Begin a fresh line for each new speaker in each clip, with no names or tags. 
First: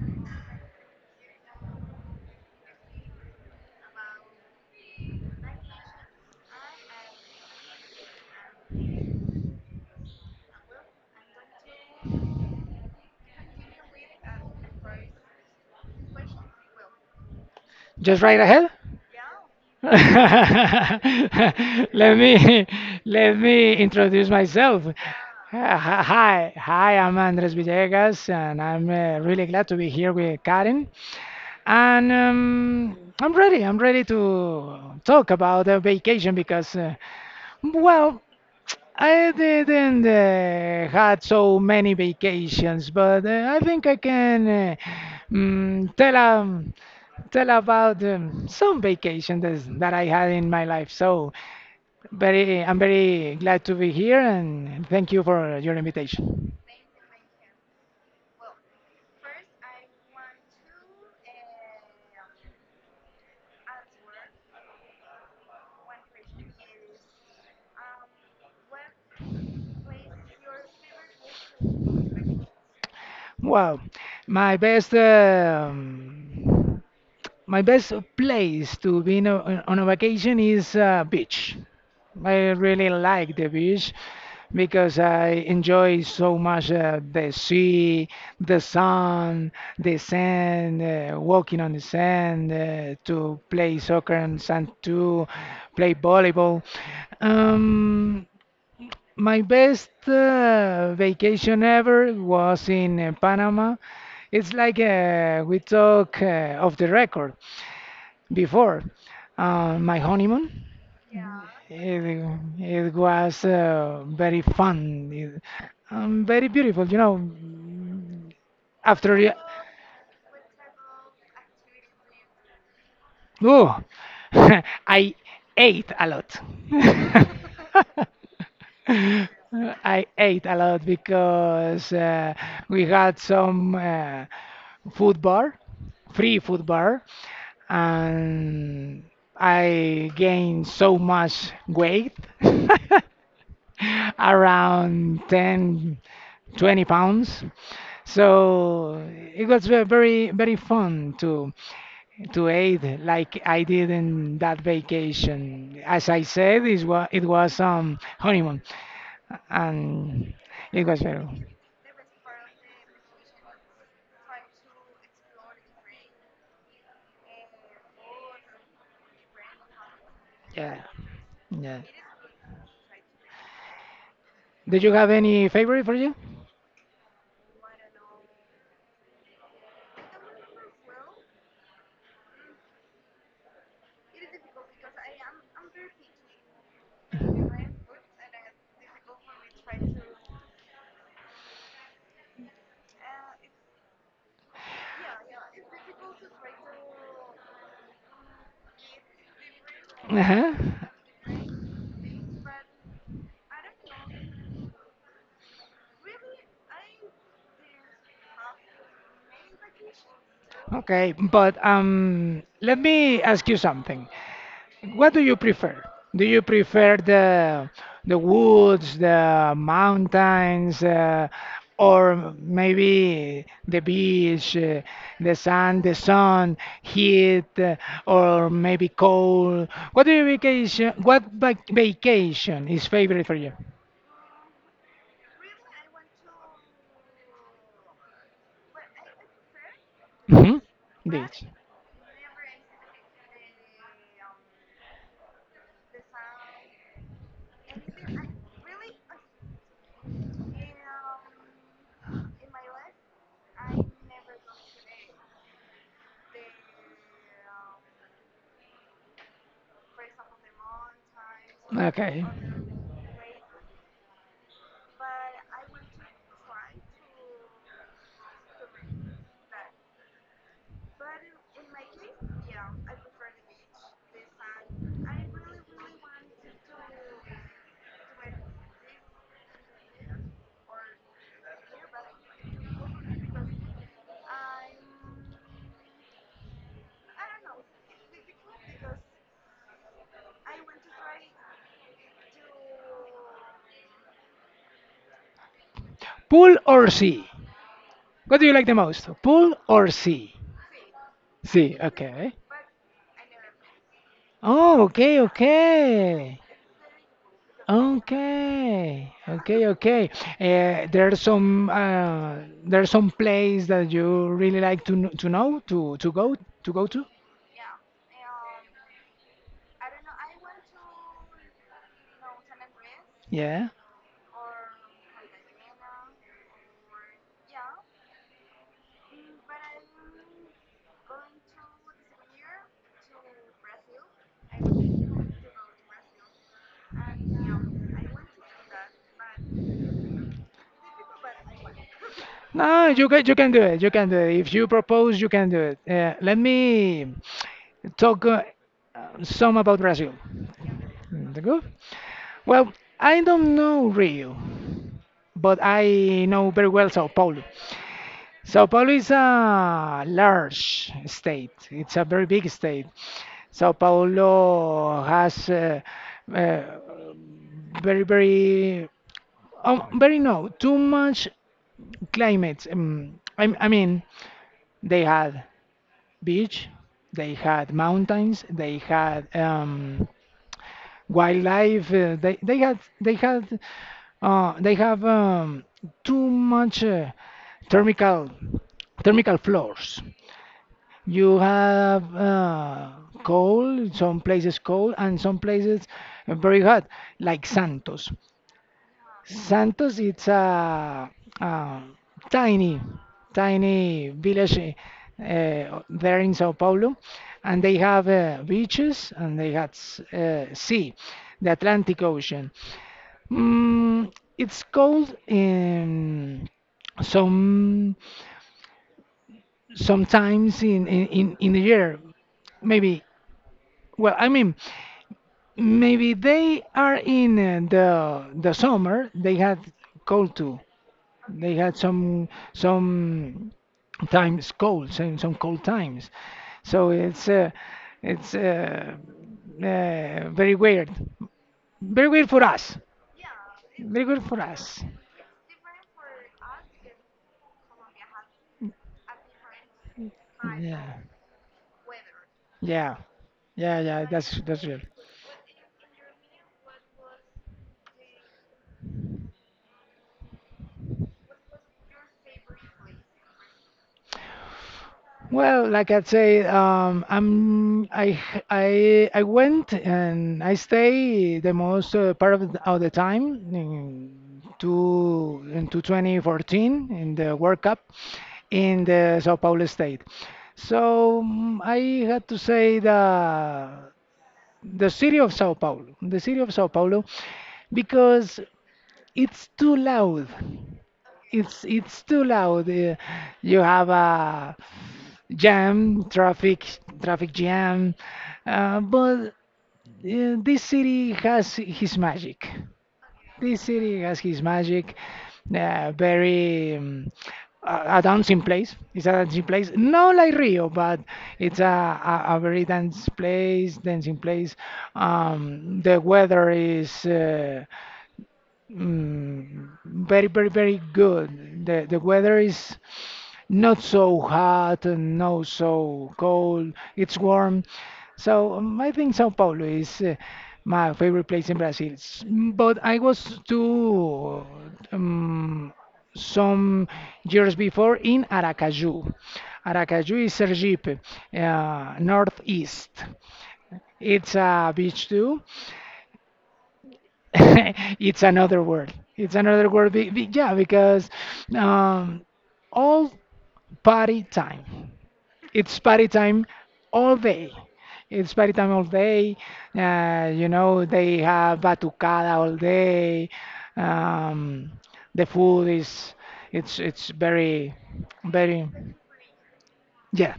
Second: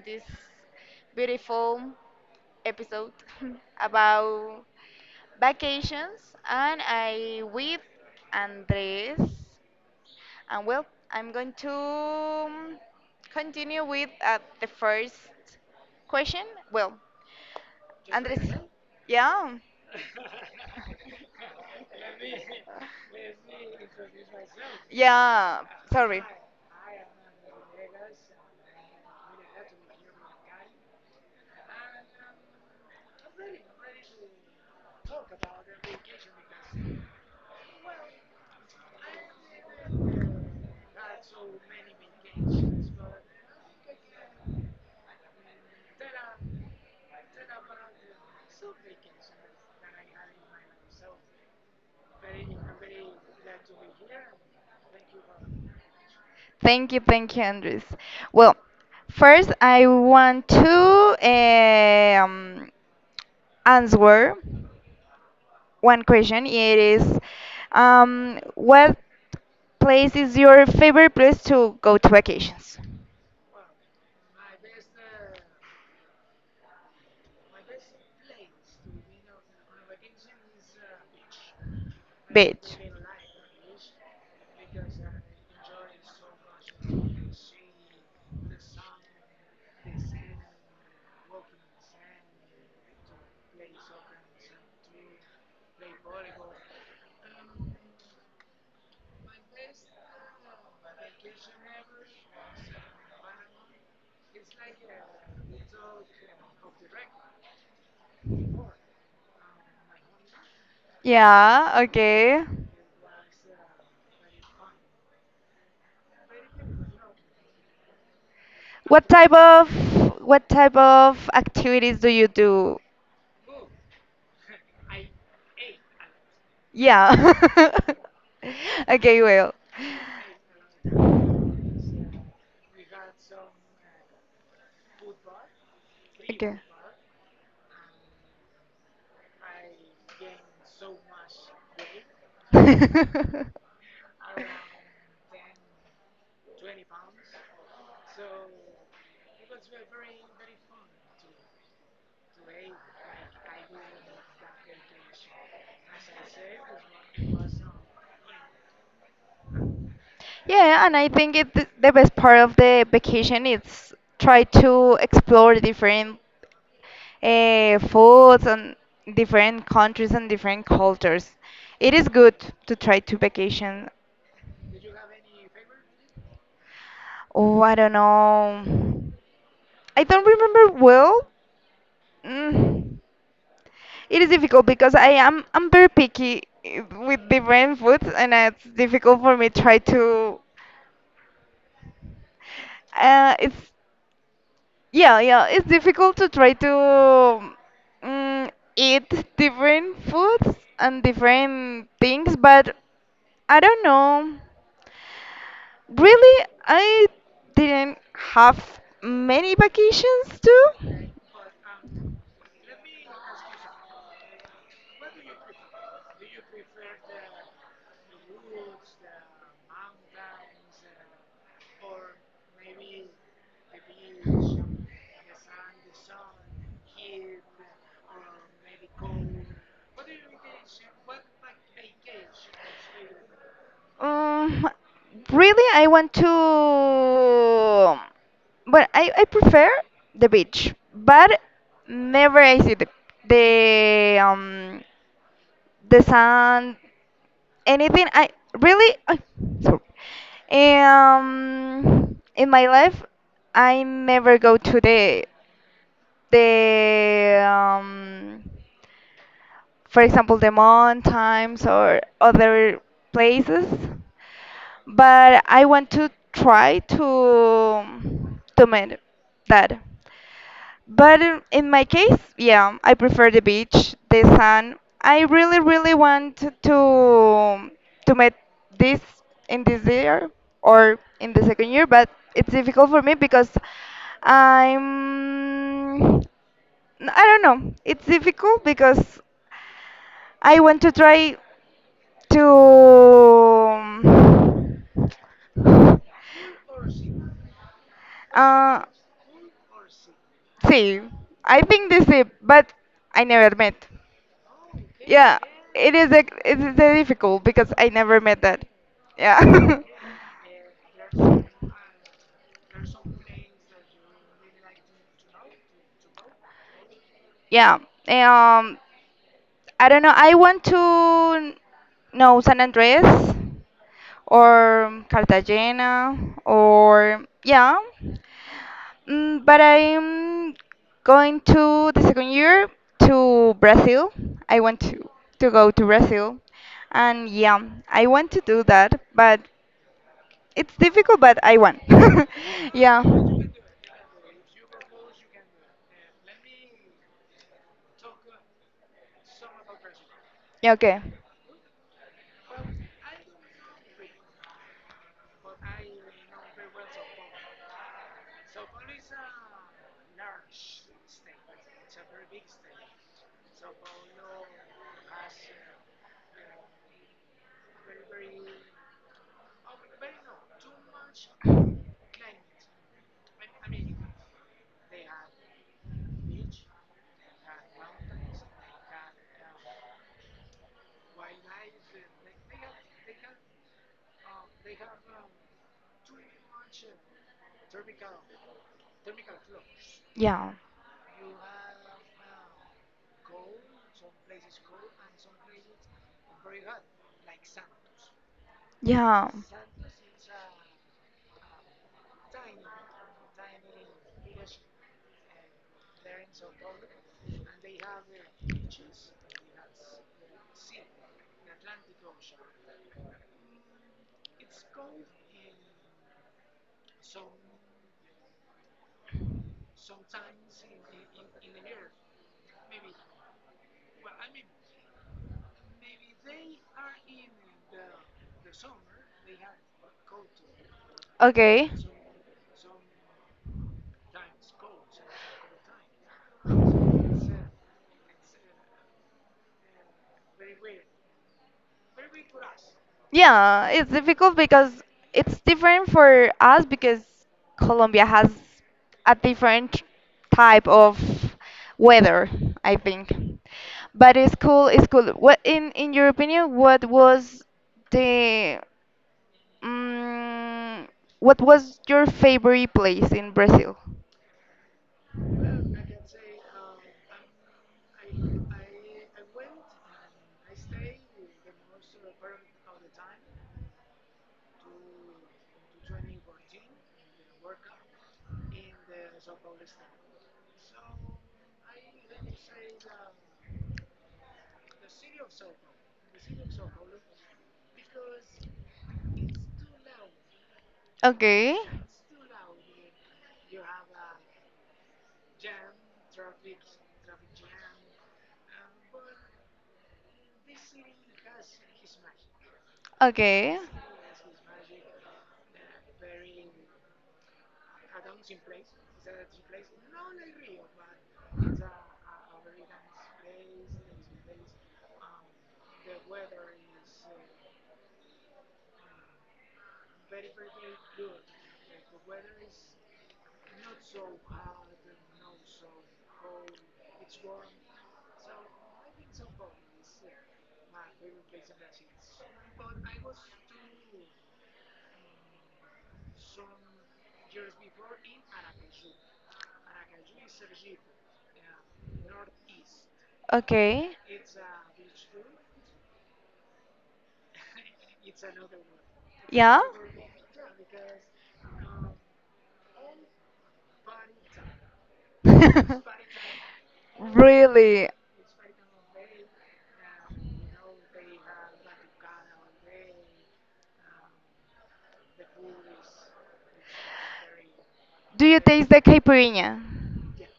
this beautiful episode about vacations and I with Andres and well, I'm going to continue with the first question. Well, Your
Just
Andres.
right
Question?
ahead.
Yeah.
Let me let me introduce myself.
Yeah, sorry.
Hi, I'm Andres Villegas, and I'm really glad to be here with Karen. And I'm ready. I'm ready to talk about the vacation because, well, I didn't had so many vacations, but I think I can tell tell about some that I had in my life. So, I'm very glad to be here and thank you for your invitation.
Thank you, Andres. Well, first I want to answer one question. It is, what place is your favorite place to go to vacations?
Wow, my best um, my best place to be in on a vacation is beach. I
Beach.
really like the beach because I enjoy so much the sea, the sun, the sand, walking on the sand, to play soccer on sand too, play volleyball. Um, my best vacation ever was in Panama. It's like we talk off the record before my honeymoon.
Yeah,
It,
okay.
it was very fun, very beautiful. You know,
What
after
type of what type of activities do you do?
oh, I ate a lot.
Yeah. Okay, well.
I ate a lot because we had food bar, free
Okay.
food bar, and I gained so much weight. Around 10, 20 pounds. So it was very, very fun to aid like I did in that vacation. As I said, it was honeymoon, and it
Yeah, and
was
I
very
think it the best part of the vacation is try to explore different foods and different countries and different
yeah
cultures.
yeah.
It is good to try to vacation.
Did you have any favorite for you?
Oh, I don't know. I don't remember well. Mm. It is difficult because I'm very picky eh, with different foods, and it's difficult for me try to. It's Yeah, yeah, it's difficult to try to mm, eat different
Uh-huh.
foods and different things, but I don't know. Really, I didn't have many vacations too.
Okay, but let me ask you something. What do you prefer? Do you prefer the woods, the mountains, or maybe the beach, the sand, the sun, heat, or maybe cold? What do you vacation? What vacation is favorite for you?
Um, Really, I want to, but I prefer the
Hmm.
beach. But
Beach.
never I see the the sun, anything. I really, I, sorry. In my life, I never go to the for example, the mountains or
Okay.
other places. But I want to try to make that. But in my case, yeah, I prefer the beach, the sun. I really, really want to make this in this year or in the second year, but it's difficult for me because I'm I don't know. It's difficult because I want to try to
Pool or sea? What do you like the
uh
most? Pool or sea?
see. I
Sea,
think this is
okay.
but I never met.
Oh, okay,
Yeah,
okay.
it is a difficult because I never met that.
Okay, okay,
Yeah.
okay. Uh, there's some uh, there's some place that you really like to to know to go to go to.
Yeah. um I don't know. I want to know San Andres
Yeah.
or Cartagena or yeah. Mm, but I'm going to the second year to Brazil. I want to go to Brazil, and yeah, I want to do that. But it's difficult, but I want.
No,
Yeah.
you can do it. You can do it. If you propose, you can do it. Let me talk some about Brazil.
Yeah, okay.
Mm, the Good. Well, I don't know Rio, but I know very well Sao Paulo. Sao Paulo is a large state. It's a very big state. Sao Paulo has uh, very, very no, too much climate. I mean, they had beach, they had mountains, they had wildlife. They had they have too much thermical thermical floors.
Yeah.
You have cold, some places cold, and some places very hot, like Santos.
Yeah.
Santos, it's a, um tiny, tiny village there in Sao Paulo, and they have beaches and they had sea, the Atlantic Ocean. Mm, it's cold in some sometimes in the year, maybe. Well, I mean, maybe they are in the summer. They had cold too. They
Okay.
had some times colds and some cold times. So it's very weird, very weird for us,
Yeah, it's
very weird
difficult
for
because
us.
it's different for us because Colombia has a different type
Yeah,
of weather, I
yeah,
think.
yeah, yeah.
But it's
That's
cool,
real.
it's cool. What in your opinion, what was the mm what was your favorite place in Brazil?
Well, like I said, I went and I stay the most part of of the time in two in 2014 in the World Cup in the Sao Paulo state. So mm, I had to say the city of Sao Paulo, the city of Sao Paulo, because it's too loud.
Okay.
It's too loud. You have a jam, traffic, traffic jam. But this city has his magic.
Okay.
This city has his magic. Very a dancing place. It's a dancing place, not like Rio, but it's a, a very dance place, dancing place. The weather is Mm, very, very, very good. The weather is not so hot and not so cold. It's warm. So I think Sao Paulo is my favorite place in Brazil. But I was to um, some years before in Aracaju. Aracaju is Sergipe, northeast.
Okay.
It's a beach too. It's another word. It's
Yeah.
another word. Yeah, because um, all party time. It's party time all day.
Really?
It's party time all day. You know, they have batucada all day. Um, the food is it's very
Do you
very
taste the caipirinha?
yeah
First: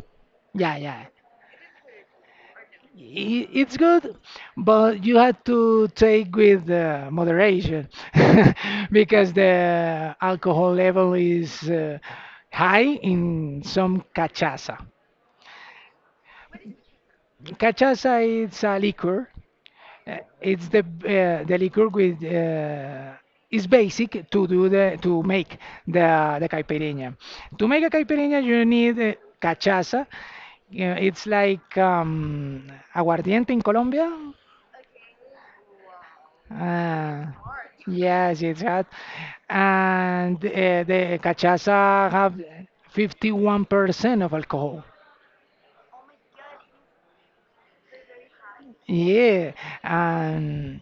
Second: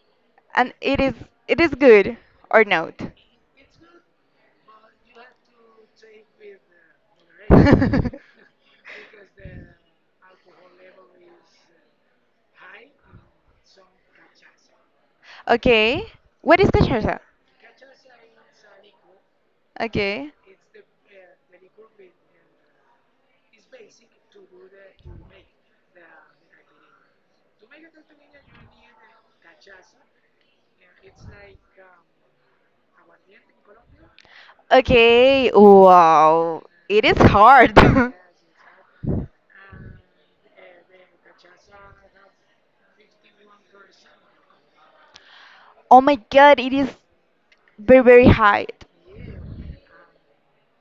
And
yeah yeah
it is good or not?
it's good, but you have to take with moderation because the alcohol level is high in some cachaça.
Okay. What is cachaça?
Cachaça is a liquor.
Okay.
It's the liquor with is basic to do the to make the caipirinha. To make a caipirinha, you need cachaça. Yeah, it's like aguardiente in Colombia.
Okay, wow. It is
Uh,
hard.
Yes, it's that. And the cachaça have 51% of alcohol.
Oh my god, it is very, very high.
Yeah, and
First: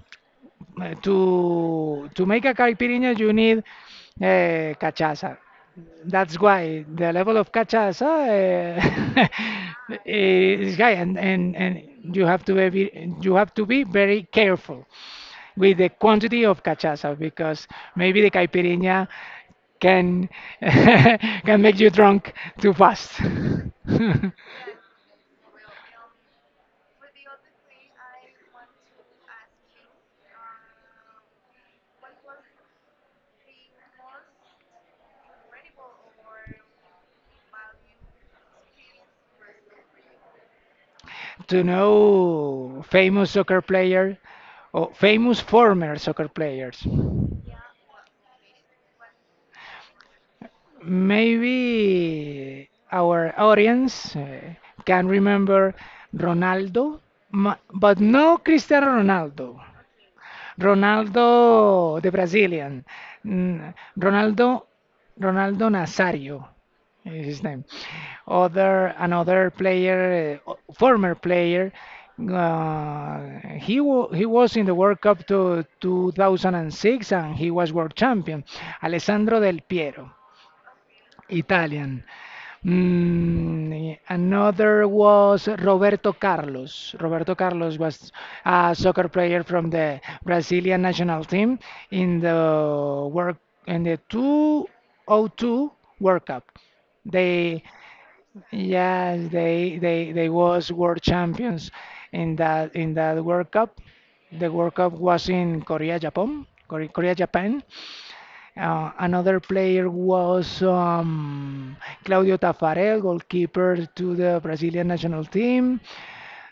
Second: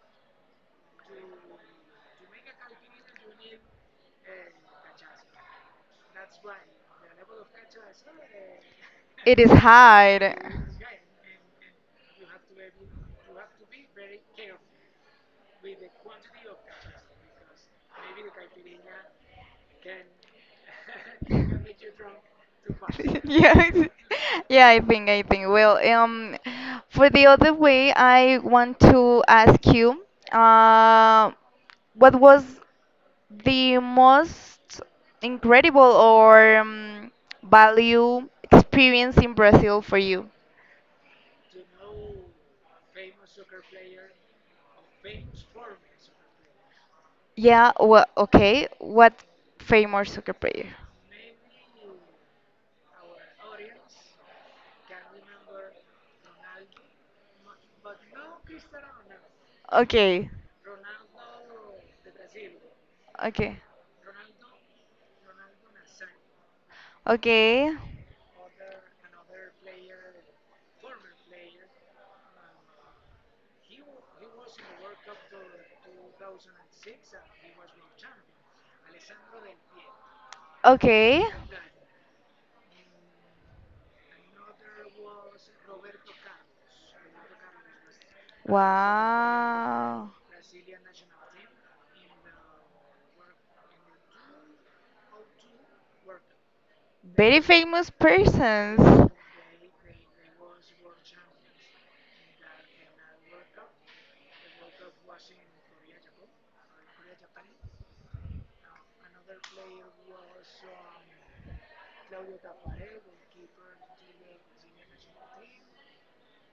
to make a caipirinha, you need cachaça. That's why the level of cachaça
It is high.
is high, and you have to be very careful with the quantity of cachaça because maybe the caipirinha can can make you drunk too fast.
Yeah. Yeah, I think, I think. Well, for the other way, I want to ask you, uh, what was the most incredible or value experience in Brazil for you?
To know famous soccer player or famous former soccer players.
Yeah, well, okay. What famous soccer player?
Maybe our audience can remember Ronaldo, but no Cristiano Ronaldo.
Okay,
Ronaldo, the Brazilian.
okay,
Mm, Ronaldo, Ronaldo Nazario is his name.
okay,
Other another player, former player. He was in the World Cup to 2006 and he was world champion. Alessandro Del Piero.
okay.
Italian. Mm, another was Roberto Carlos. Roberto Carlos was a soccer player from the
Wow.
Brazilian national team in the work in the 2002 World Cup.
Very
They
famous persons.
yes, they was world champions in that World Cup. The World Cup was in Korea, Japan. Uh, another player was Claudio Taffarel, goalkeeper to the Brazilian national team.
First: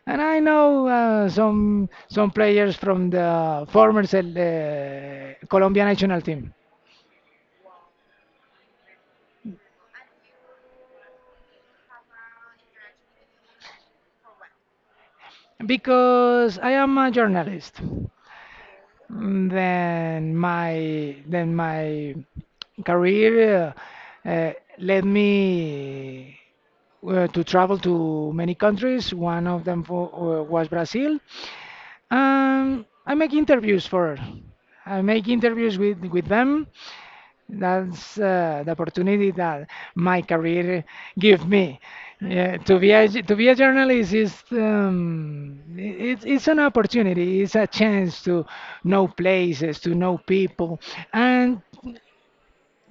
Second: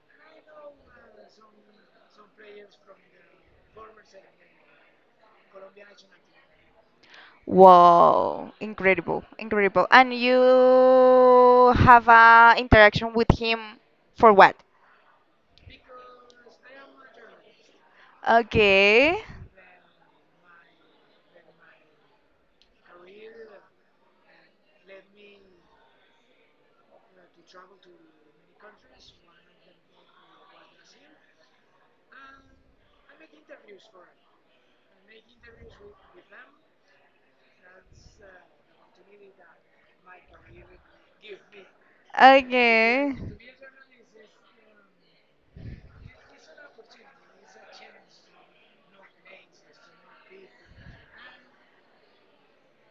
And I know some players from the former Colombian national team
Wow, incredible, incredible. And you have a interaction with him for what?
because I am a journalist.
Okay.
Mm, then my career uh, uh, led me to travel to many countries. One of them was Brazil. I make interviews for. I make interviews with them. That's the opportunity that my career give me. Yeah, to be a
Okay.
journalist is it's an opportunity. It's a chance to know places, to know people, and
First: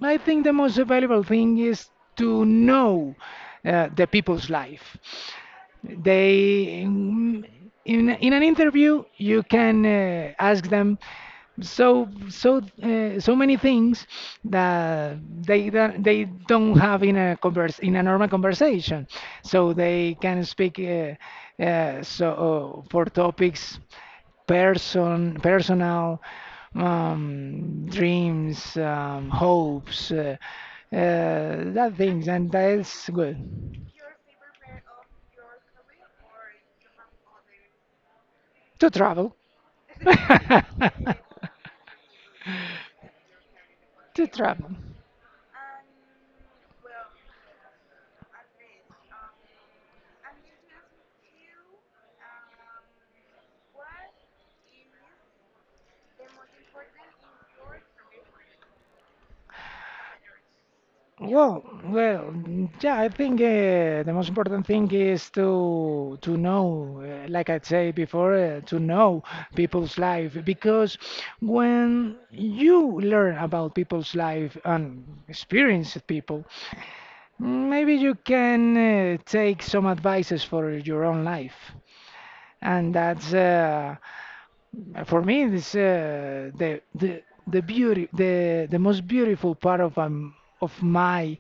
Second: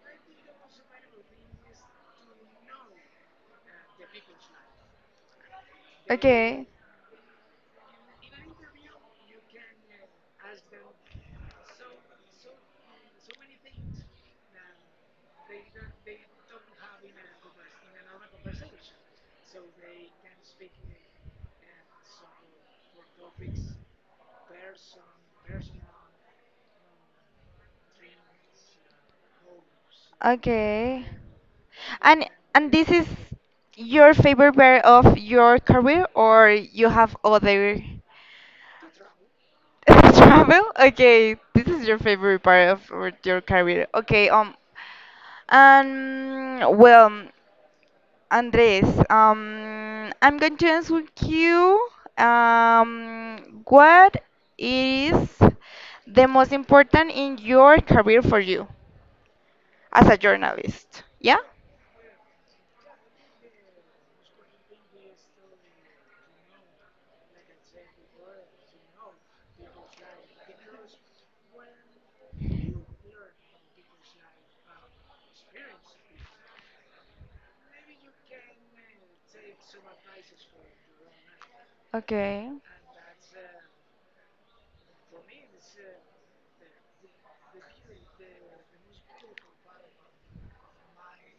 I think the most valuable thing is to know the people's life.
Okay.
They, in, in an interview, you can ask them so many things that they don't have in a normal conversation. So they can speak so for topics personal dreams, hopes,
Okay.
that
And
things, and
and this is
that's good.
your favorite part of your career or you have other?
To travel.
Travel?
To
Okay, this is your favorite part of your career. Okay,
travel.
well, Andres, I'm going to ask with you, what is the most important in your career for you as a journalist? Yeah?
Well, well, mm, yeah. I think the most important thing is to know, like I said before, to know people's life because when you learn about people's life and experience people, maybe you can take some advices for your own life.
Okay.
And that's for me this the beauty the most beautiful part of my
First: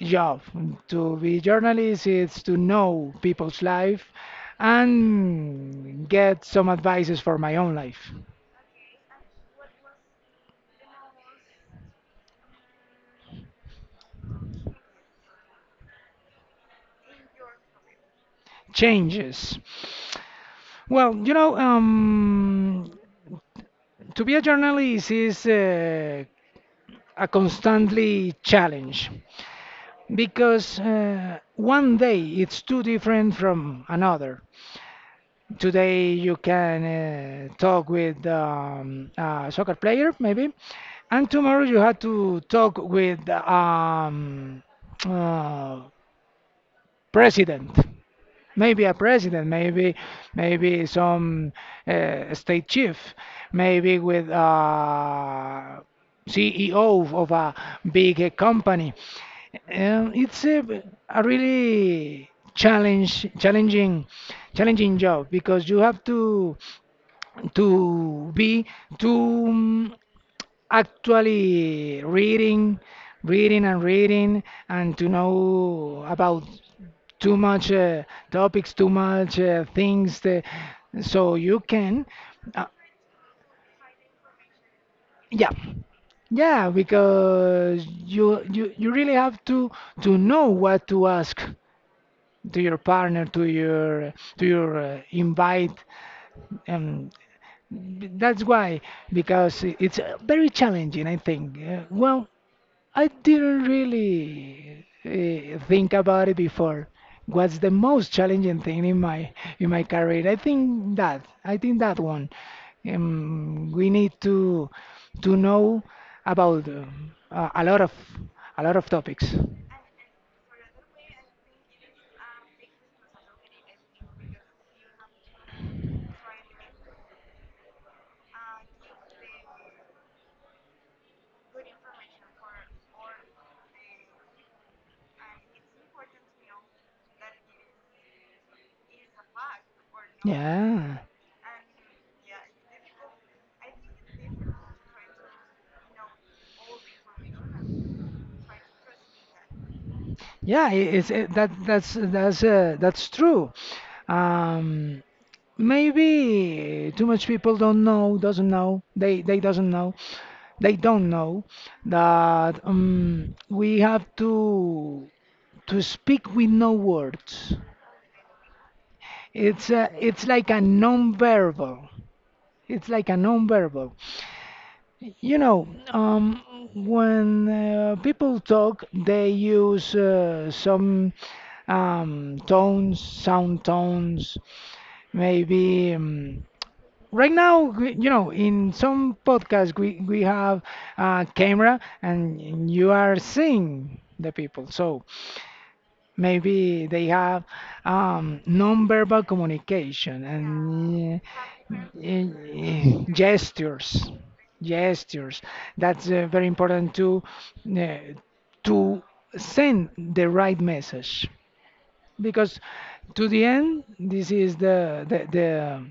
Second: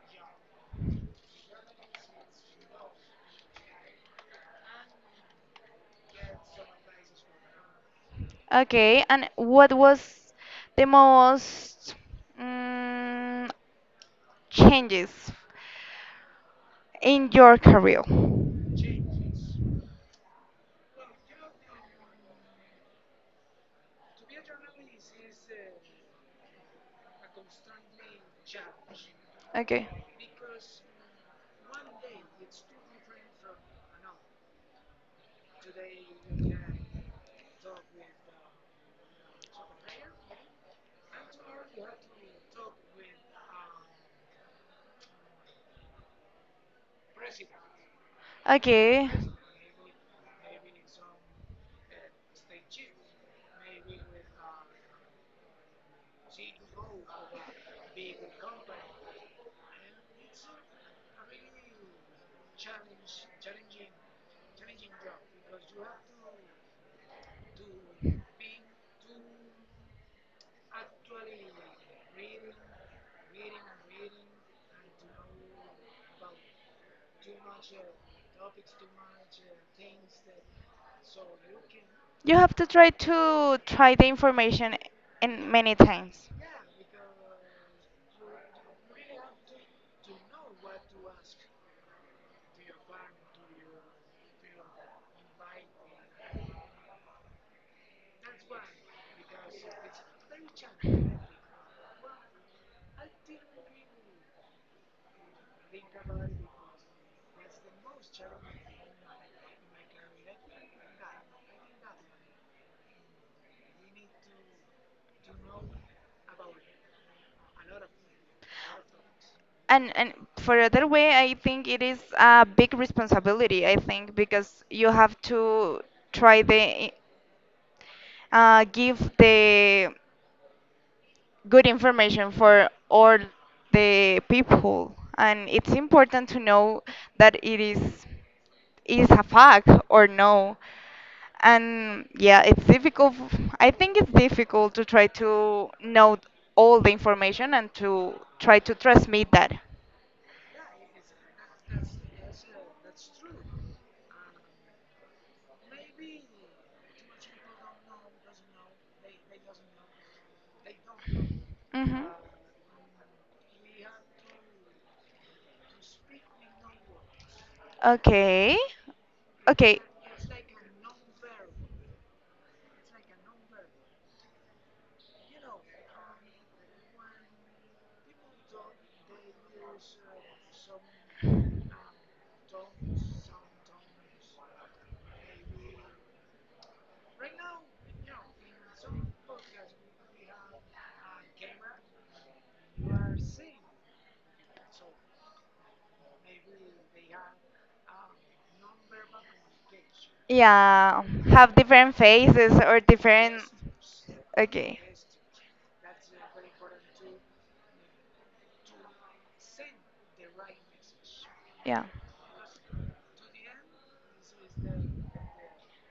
job. To be journalist is to know people's life and get some advices for my own life.
Okay, and what was the most mm, changes in your career?
Changes. Well, you know, to be a journalist is a constantly challenge
Okay.
because one day it's too different from another. Today you can talk with a soccer player maybe, and tomorrow you have to talk with uh, president maybe a
Okay.
president, maybe some state chief, maybe with CEO of a big company. Um, it's a, a really challenge, challenging, challenging job because you have to be to um, actually reading, reading and reading, and to know about too much topics, too much things. So you can,
You have
uh,
to try the information
yeah,
in many times.
yeah, because you really have to know what to ask to your partner, to your invite. Um, that's why, because it's very challenging, I think. Well, I didn't really think about it before. What's the most challenging thing in my career? I think that one. We need to know about a lot of topics.
And for other way, I think it is a big responsibility, I think, because you have to try the give the good information for all the people and it's important to know that it is a fact or no
Yeah.
and yeah it's difficult f- I think it's difficult to try to know all the information and to try to transmit that.
Yeah, that's true. Um, maybe too much people don't know, doesn't know. They doesn't know. They don't know
Hmm.
that we have to speak with no words.
Okay. Okay.
It's like a non-verbal. It's like a non-verbal. You know, when people talk, they use some tones, sound tones, maybe. Right now, you know, in some podcasts, we have a camera and you are seeing the people. So maybe they have non-verbal communication
Yeah,
and
have different phases or different.
gestures,
Okay.
gestures. That's very important uh, to send the right message
Yeah.
because to the end, this is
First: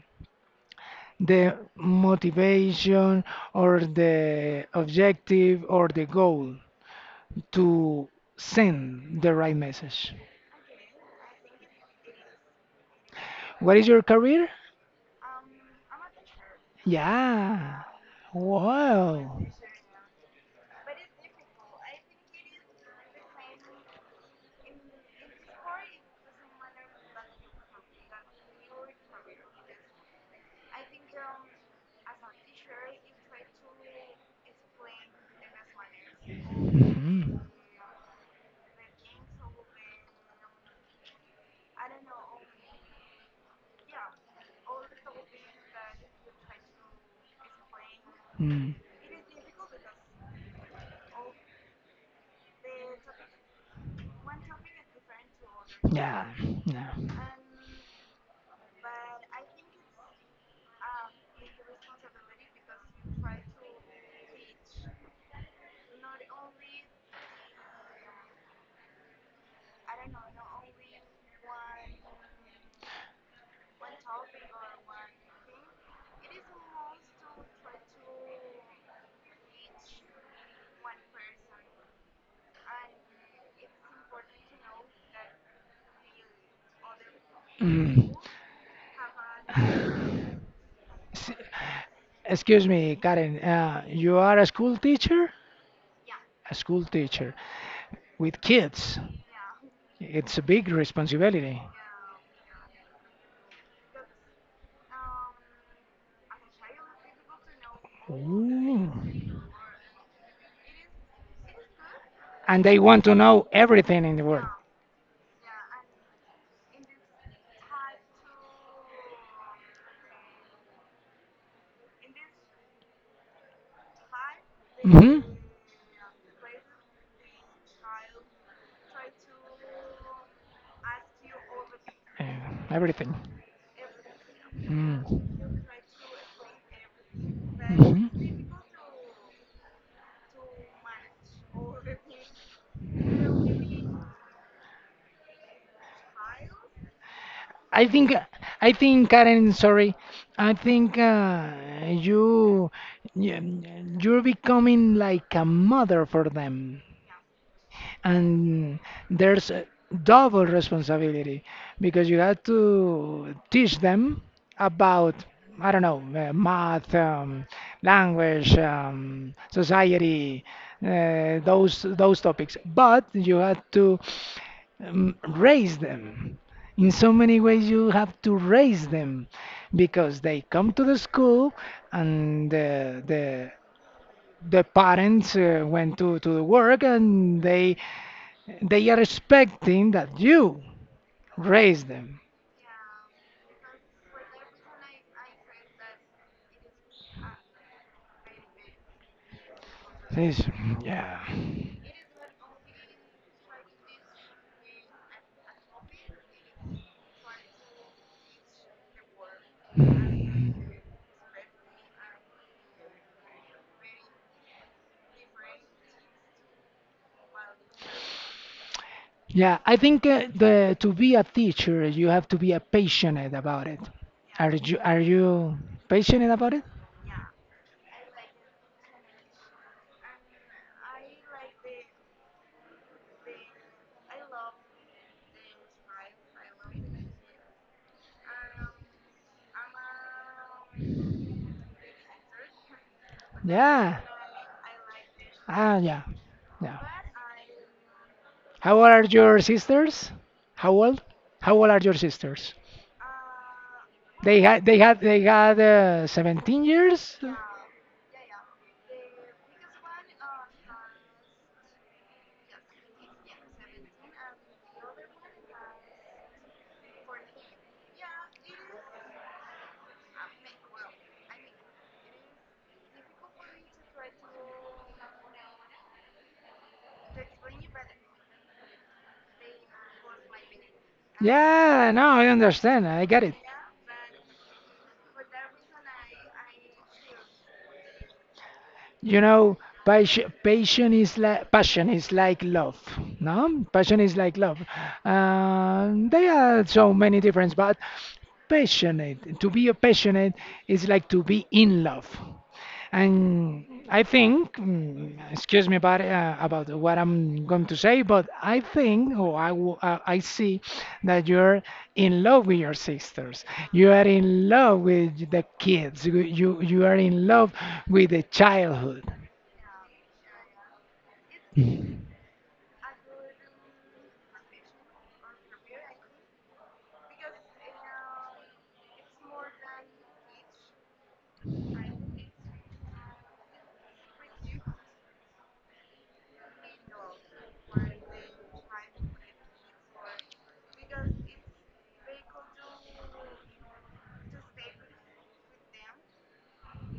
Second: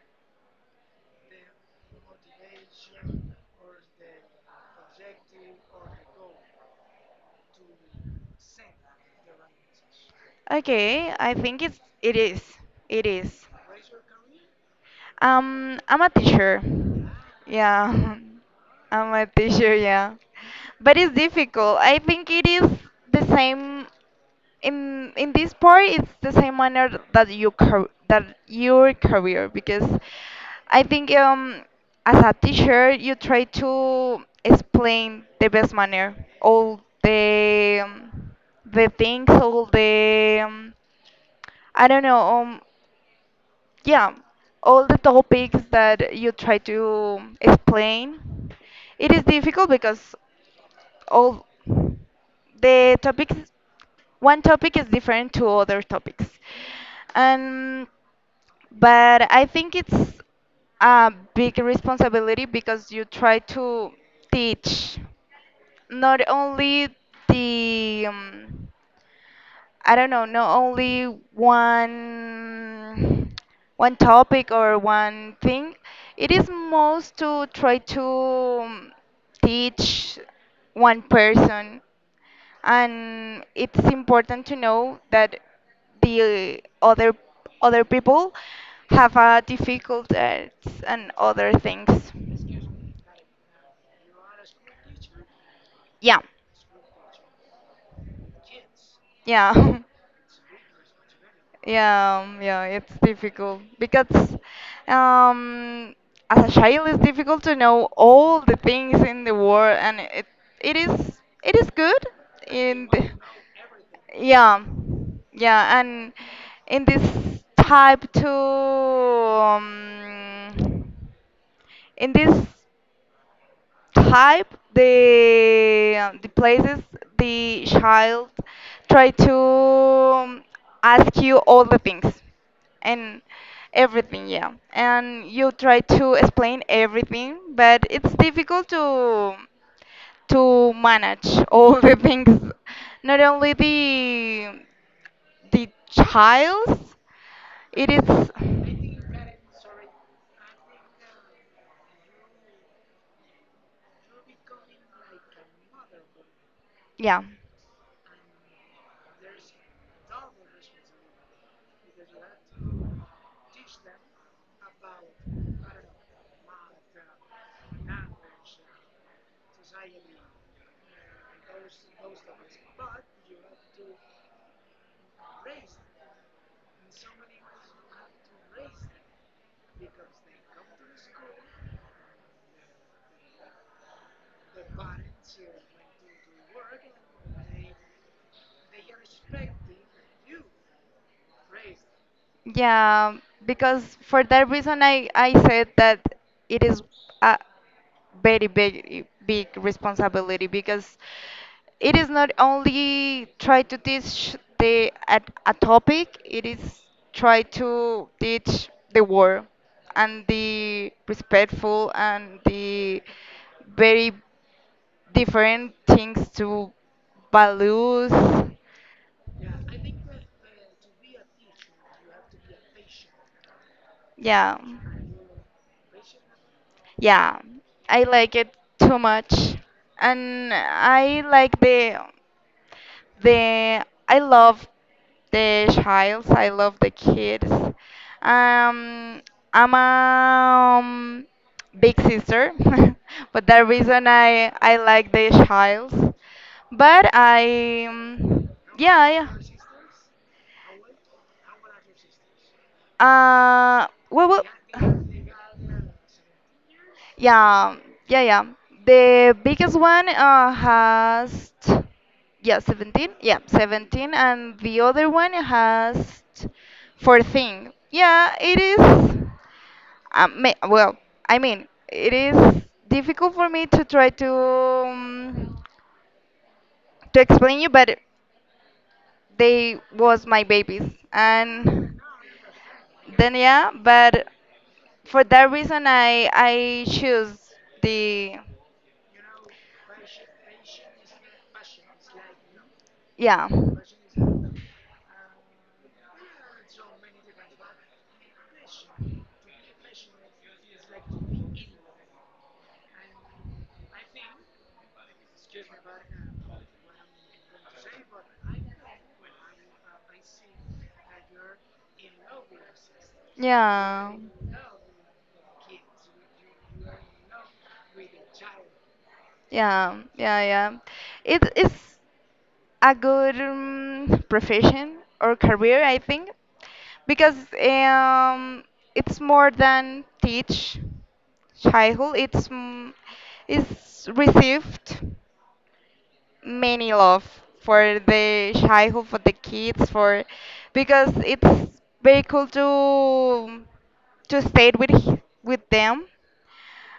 the motivation or the objective or the goal to send the right message.
Okay, I think it's it is. It is.
What is your career?
I'm a teacher.
Yeah.
Yeah. I'm a
Wow.
teacher, yeah. But it's difficult. I think it is the same in this part it's the same manner that that your career because I think as a teacher you try to explain the best manner all
Mhm.
the things all the I don't know. Yeah, all the topics that you try to explain,
Mm.
it is difficult because all the topics, one topic is different to other topics.
Yeah. Yeah.
And but I think it's a big responsibility because you try to teach not only the I don't know, not only one one topic or one thing. It is most to try to um, teach one person, and it's important to know that the other
Mm.
people have a difficulties and
S-
other things.
Excuse me, Karen. You are a school teacher?
Yeah.
A school teacher with kids.
Yeah.
It's a big responsibility.
Yeah, yeah, it's difficult because um, as a child, it's difficult to know all the things in
Ooh.
the world, and it it is it is good
And they
in
want
the,
to know everything in the world.
yeah, yeah, and in this type to in this type
Hmm.
the places the child try to ask you all the things
Everything.
and everything yeah
Mm.
and you try to explain everything but it's
Mhm.
difficult to manage all the things not only the child's it
I think,
is
I think, Karen, sorry, I think you, you, you're becoming like a mother for them.
yeah.
And there's a double responsibility because you have to teach them about I don't know math, language, society, those topics. But you have to raise them. In so many ways, you have to raise them because they come to the school and the parents went to the work and they are expecting that you raise them.
Yeah, because for that reason, I said that it is a very big, big
It's,
responsibility because
yeah.
it is not only try to teach the a topic, it is try to teach the world and the respectful and the very different things to values.
Yeah, I think the to be a teacher, you have to be passionate about it.
Yeah.
Are you passionate about it?
Yeah, I like it too much, and I like the I love the childs. I love the kids. Um, I'm a big sister, but the
Yeah.
reason I like the
Ah,
childs,
yeah. Yeah.
but I
How old are
yeah.
your sisters? How old? How old are your sisters?
I, well,
They had they had
well,
they had 17 years?
yeah, yeah, yeah. The biggest one has, yeah, 17. Yeah, 17. And the other one has 14. Yeah, it is. Well, I mean, it is difficult for me to try to explain you, but they was my babies,
Yeah,
and
no, I understand. I get
then
it.
yeah, but for that reason, I choose the.
You know, passion is like love.
Yeah.
No, passion is like love. There are so many differences, but passionate. To be a passionate is like to be in love. And I think, excuse me about what I'm going to say, but I think, I see that you're in love with your sisters. You are
Yeah.
in love with the kids. You are in love with the childhood.
Yeah, yeah, yeah. It is a good profession or career, I think, because um, it's more than teach childhood. It's it's received many love for the childhood, for the kids, for because it's very cool to to stay with them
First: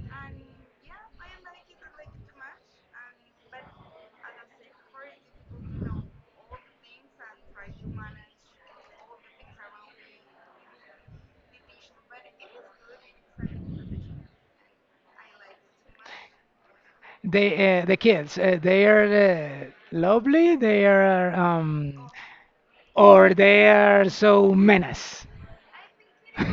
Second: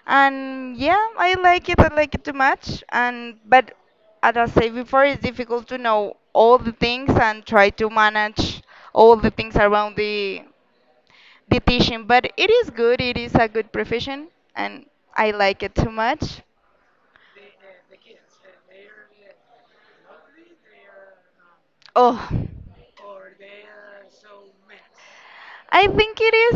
and yeah I like it I like it too much and but as I said before it's difficult to know all the things and try to manage all the things around the teaching but it is good it is a good profession and I like it too much.
They the kids. They are lovely. They are
Oh,
or they are so menace.
I think it is.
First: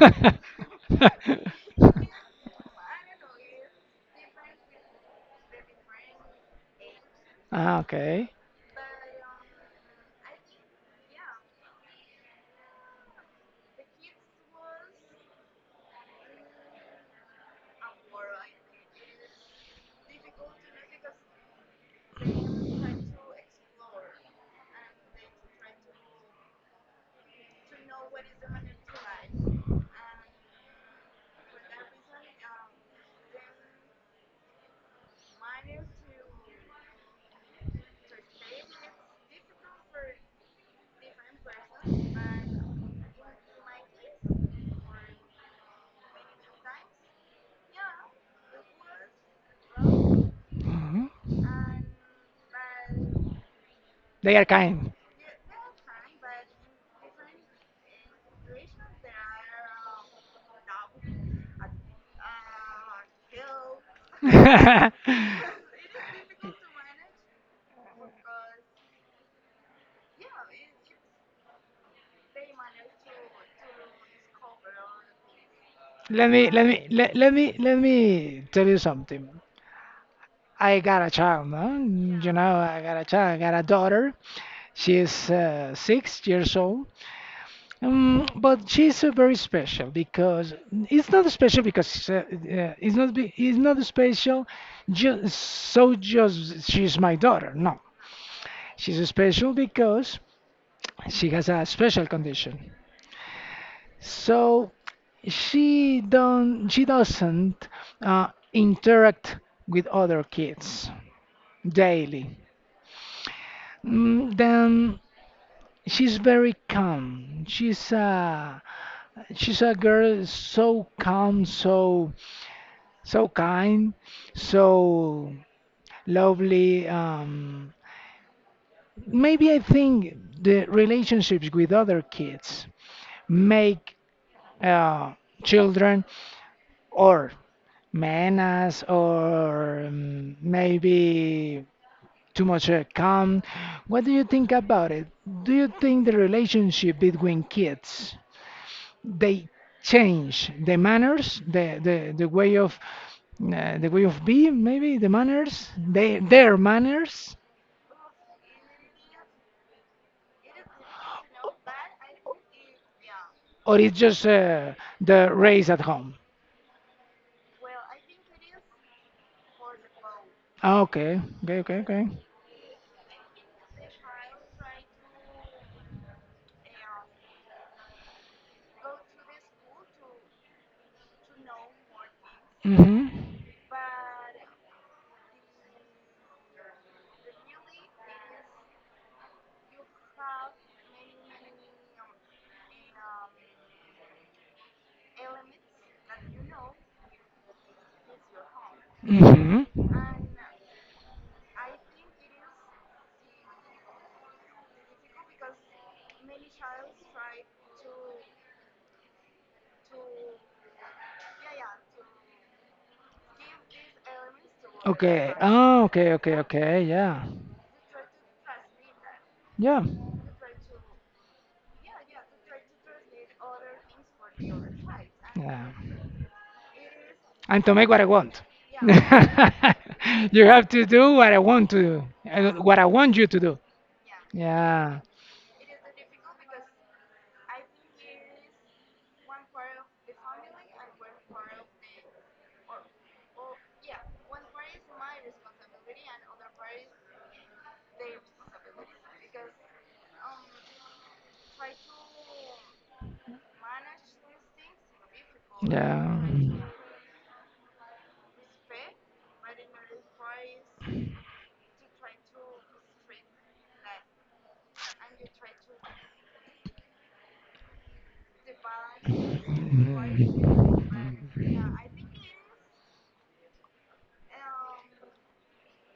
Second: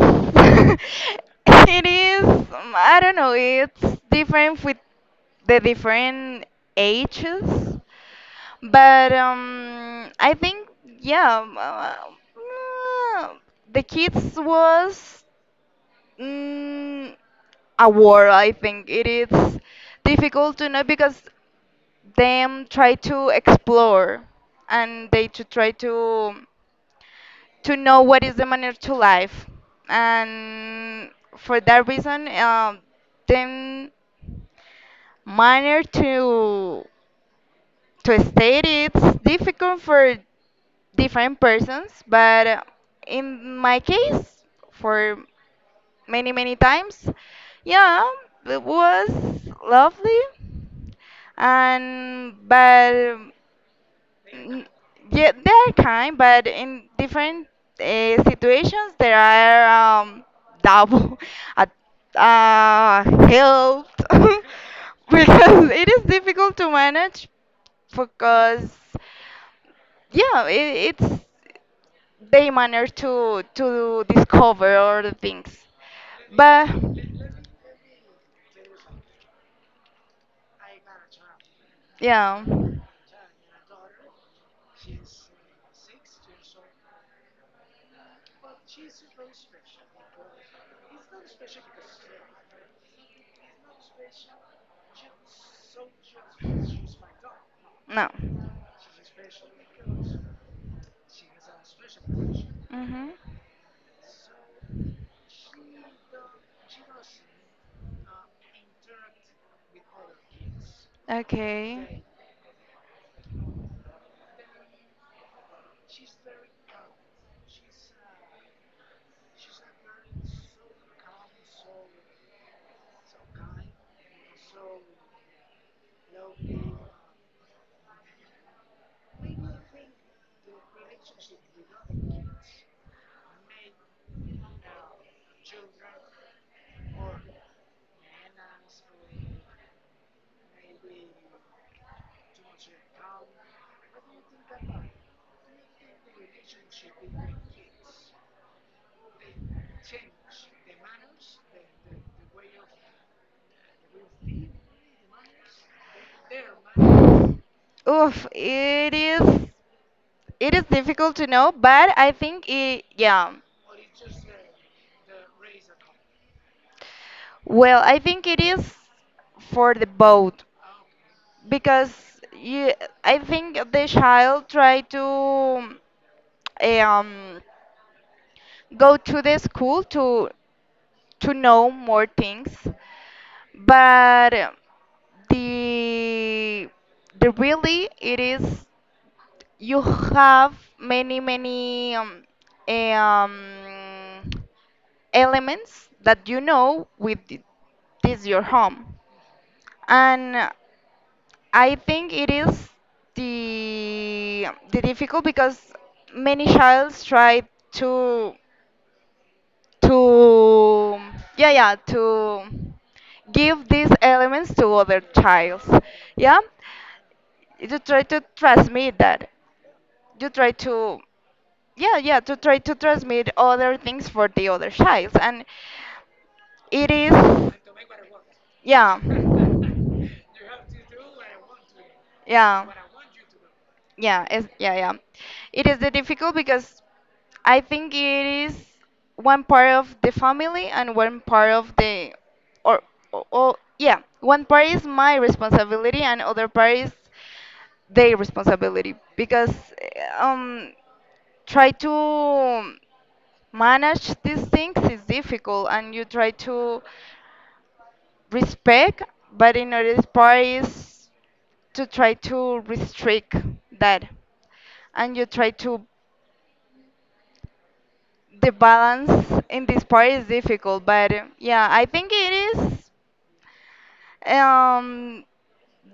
It is. I don't know. It's different with the different ages,
Ah, okay.
but I think yeah, the kids was mm, a war. I think it is difficult to know because them try to explore and they to try to know what is the manner to life. And for that reason, then manner to state it's difficult for different persons, but in my case, for many many times, yeah, it was lovely.
Mhm.
And but
They are
N-.
kind.
Yeah, they are kind, but in different situations there are um, double at help because it is difficult to manage because yeah, it, it's they manage to discover all the things, but
Let me tell you something. I got a child, no? You
yeah.
know, I got a child. I got a daughter. She's 6 years old. But she's very special because it's not be- it's not special. Just so just she's my daughter. No,
No.
she's special because she has a special condition.
Mm-hmm.
So she doesn't interact with other kids
Okay.
daily. Then she's very calm. She's a girl so calm, so kind, so lovely. Maybe I think the relationships with other kids make uh, children or menace or maybe too much calm. What do you think about it? Do you think the relationship between kids they change the manners, the way of being, maybe the manners, their manners,
Oof, it is difficult to know, but I think it yeah.
or it's just the race at home?
Well, I think it is for the boat
Ah, okay,
because
okay.
you I think the child tried to um go to the school to know more things
Mhm.
but the the really it is you have many many um, elements that you know with this your home
Mhm.
and I think it is the difficult because many childs try to to yeah yeah to give these elements to other
Okay.
childs
Oh,
yeah
okay. Yeah.
you try to transmit that
Yeah.
you try to yeah yeah to try to transmit other things for the other child and
Yeah.
it is
And to make what I want.
yeah
You have to do what I want to do,
yeah
what I want you to do.
yeah it's, yeah yeah
Yeah.
it is the difficult because I think it is one part of the family and one part of the or, or yeah one part is my responsibility and other part is their responsibility because um, try to manage these things is difficult and you
Yeah.
try to respect but in other part is to try to restrict that and you try to the balance in this part is difficult but yeah I think it is um,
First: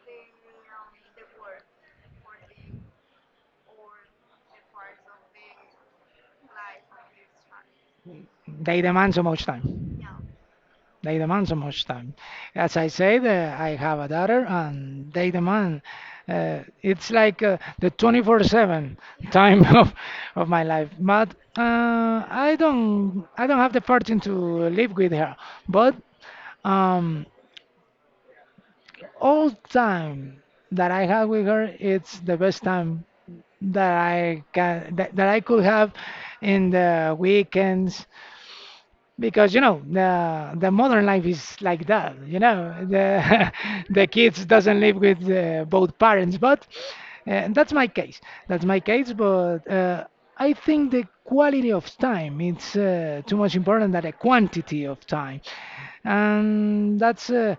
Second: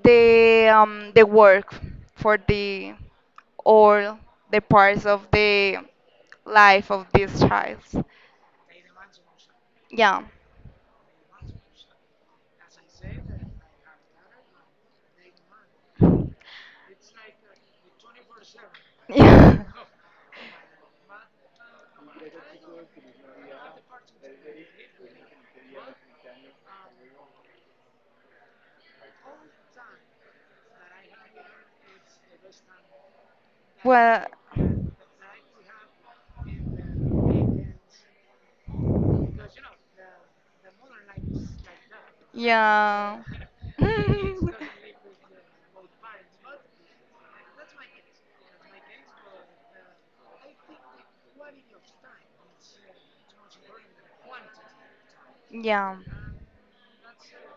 the work for the all the parts of the life of this child.
They demand so much time.
Yeah.
They demand so much time. As I said, I have a daughter, and they demand. It's like the 24/7 time of my life. But I don't have the fortune to live with her. But um, all time that I have with her, it's the best time
Yeah.
that I could have in the weekends because you
Well,
know the modern life is like that you know
yeah.
the, the kids doesn't live with both parents but uh, that's my case that's my case but I think the quality of time it's too much important than the quantity of time
Yeah.
and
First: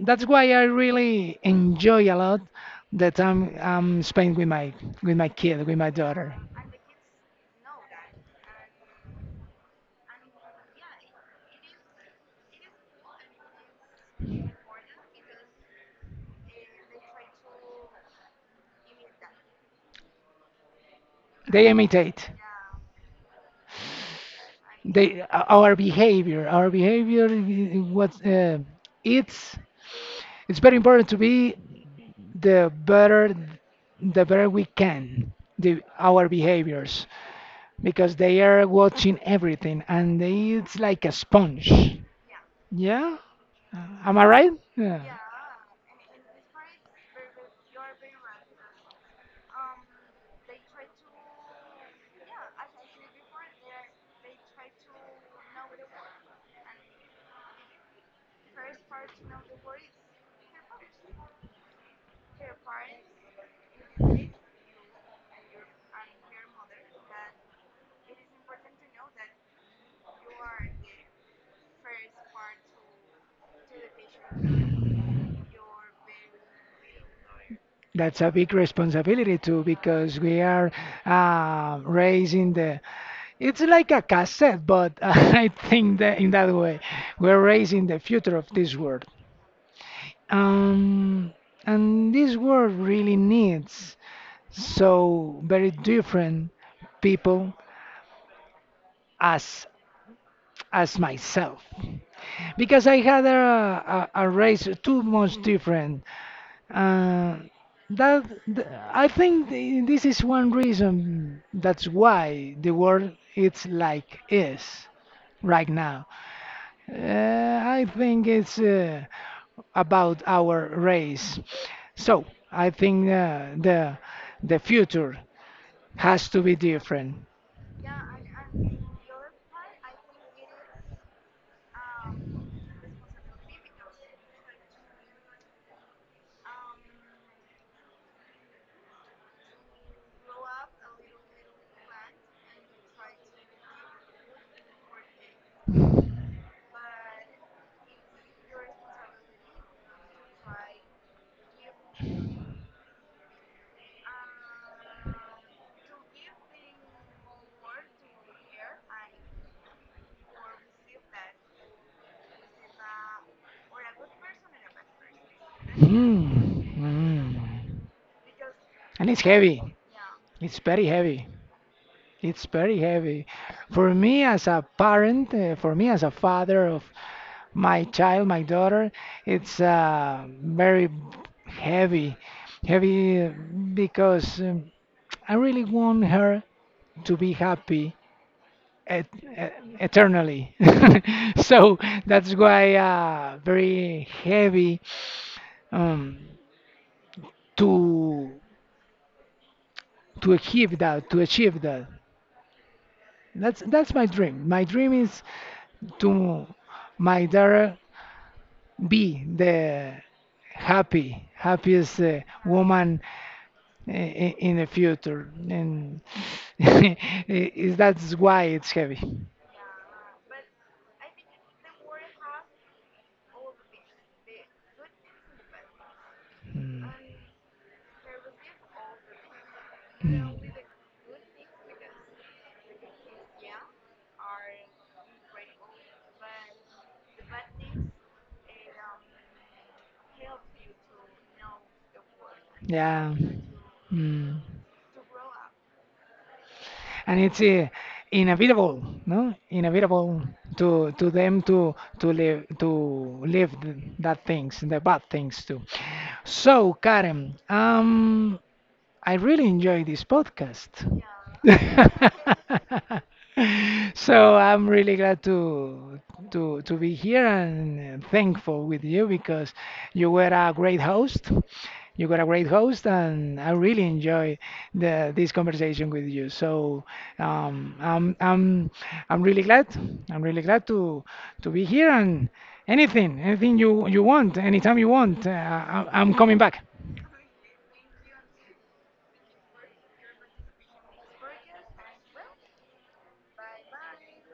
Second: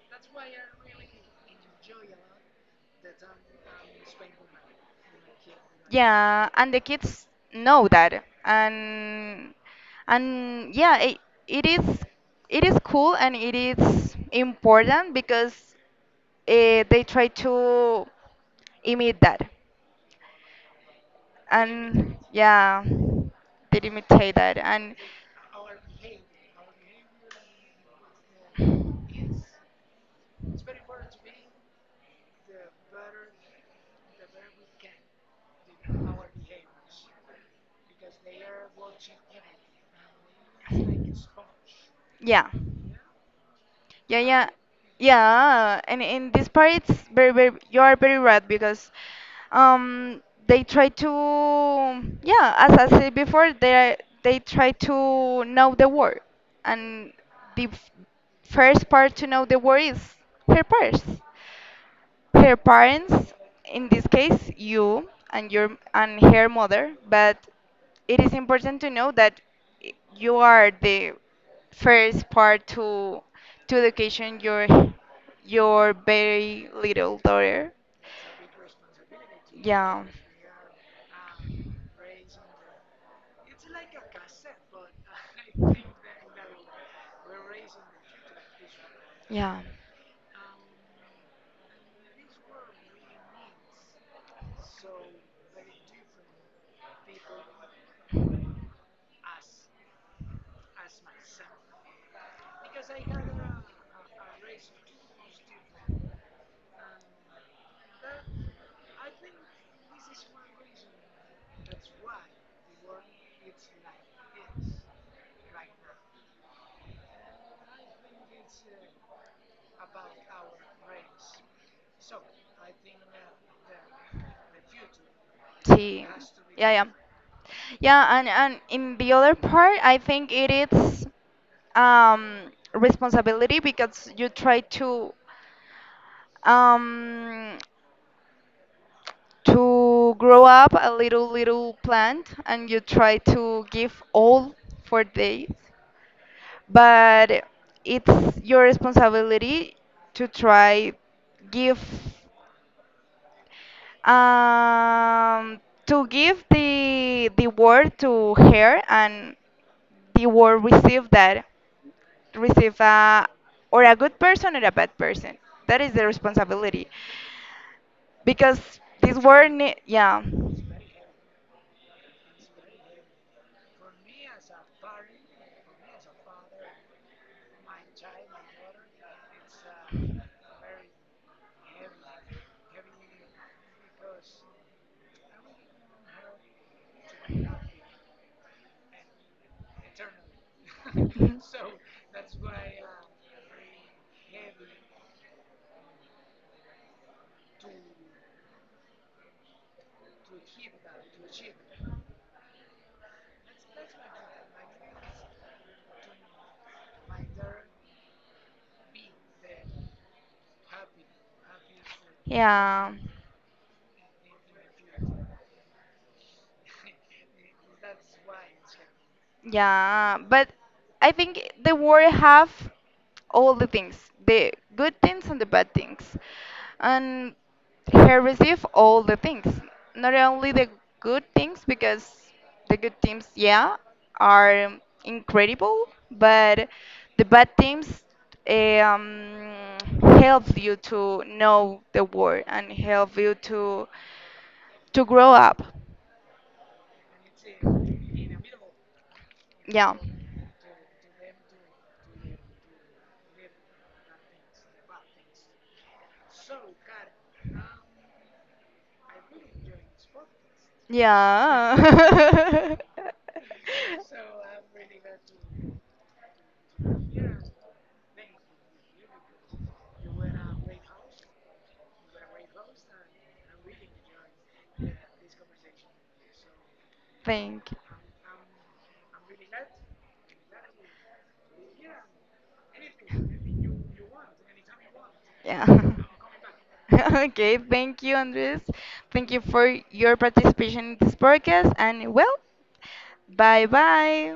that's why I really enjoy a lot the time I'm spent with my kid with my daughter.
Yeah, and the kids know that, and yeah, it, it is it is cool and it is important because they try to imitate that,
They
and
imitate,
yeah, they imitate that,
they our behavior I- what it's it's very important to be the better the
and
better we can the our behaviors because they are watching everything and they, it's like a sponge.
yeah.
Yeah. Am
Yeah,
I
yeah,
right? Yeah.
yeah. And in this part, it's very, very. You are very right because, um, they try to, yeah, as I said before, they try to know the word, and the f- first part to know the word is her parts her parents, in this case, you and your and her mother, but it is important to know that I- you are the first part to education your very little daughter.
That's a big responsibility too
Yeah.
because we are raising the it's like a cassette, but I think that in that way we're raising the future of this world.
Yeah.
Um, and this world really needs so very different people as as myself because I had a race too much different. Uh, that th- I think this is one reason that's why the world it's like is right now. I think it's about our race. So I think the future
Sí,
has to be
yeah, yeah,
different.
yeah, and in the other part, I think it is um, responsibility because you try um, to grow up a little little plant and you try to give all for days, but it's your responsibility to try give um, to give the word to her and the word receive that receive a or a good person or a bad person that is the
Mm,
responsibility
mm.
because
And
this
it's
word
heavy.
yeah
It's very heavy. It's very heavy. For me as a parent, for me as a father of my child, my daughter, it's very heavy. Heavy because I really want her to be happy et- e- eternally. So that's why very heavy um, to to achieve that. That's my dream. My dream is to my daughter be the happy happiest
yeah.
woman in the future, and i- that's why it's heavy.
Yeah, but I think the world have all the things, the good things and the bad things.
Mm.
And he received all the things, not only
Mm.
the good things because the good things, yeah, are incredible, but the bad things um, help you to know the world and
Yeah.
help you
Mm.
to grow up.
And it's inevitable, no?
Yeah.
Inevitable to them to live that things, the bad things too. So, Karen, I really enjoy this podcast.
Yeah.
So I'm really glad to be here and thankful with you because you were a great host. You got a great host, and I really enjoy the this conversation with you. So
Thank
um,
you.
I'm I'm I'm really glad. I'm really glad to be here and anything you want anytime you want.
Yeah.
I'm coming back.
Okay, thank you, Andres. Thank you for your participation in this podcast. And well, bye bye.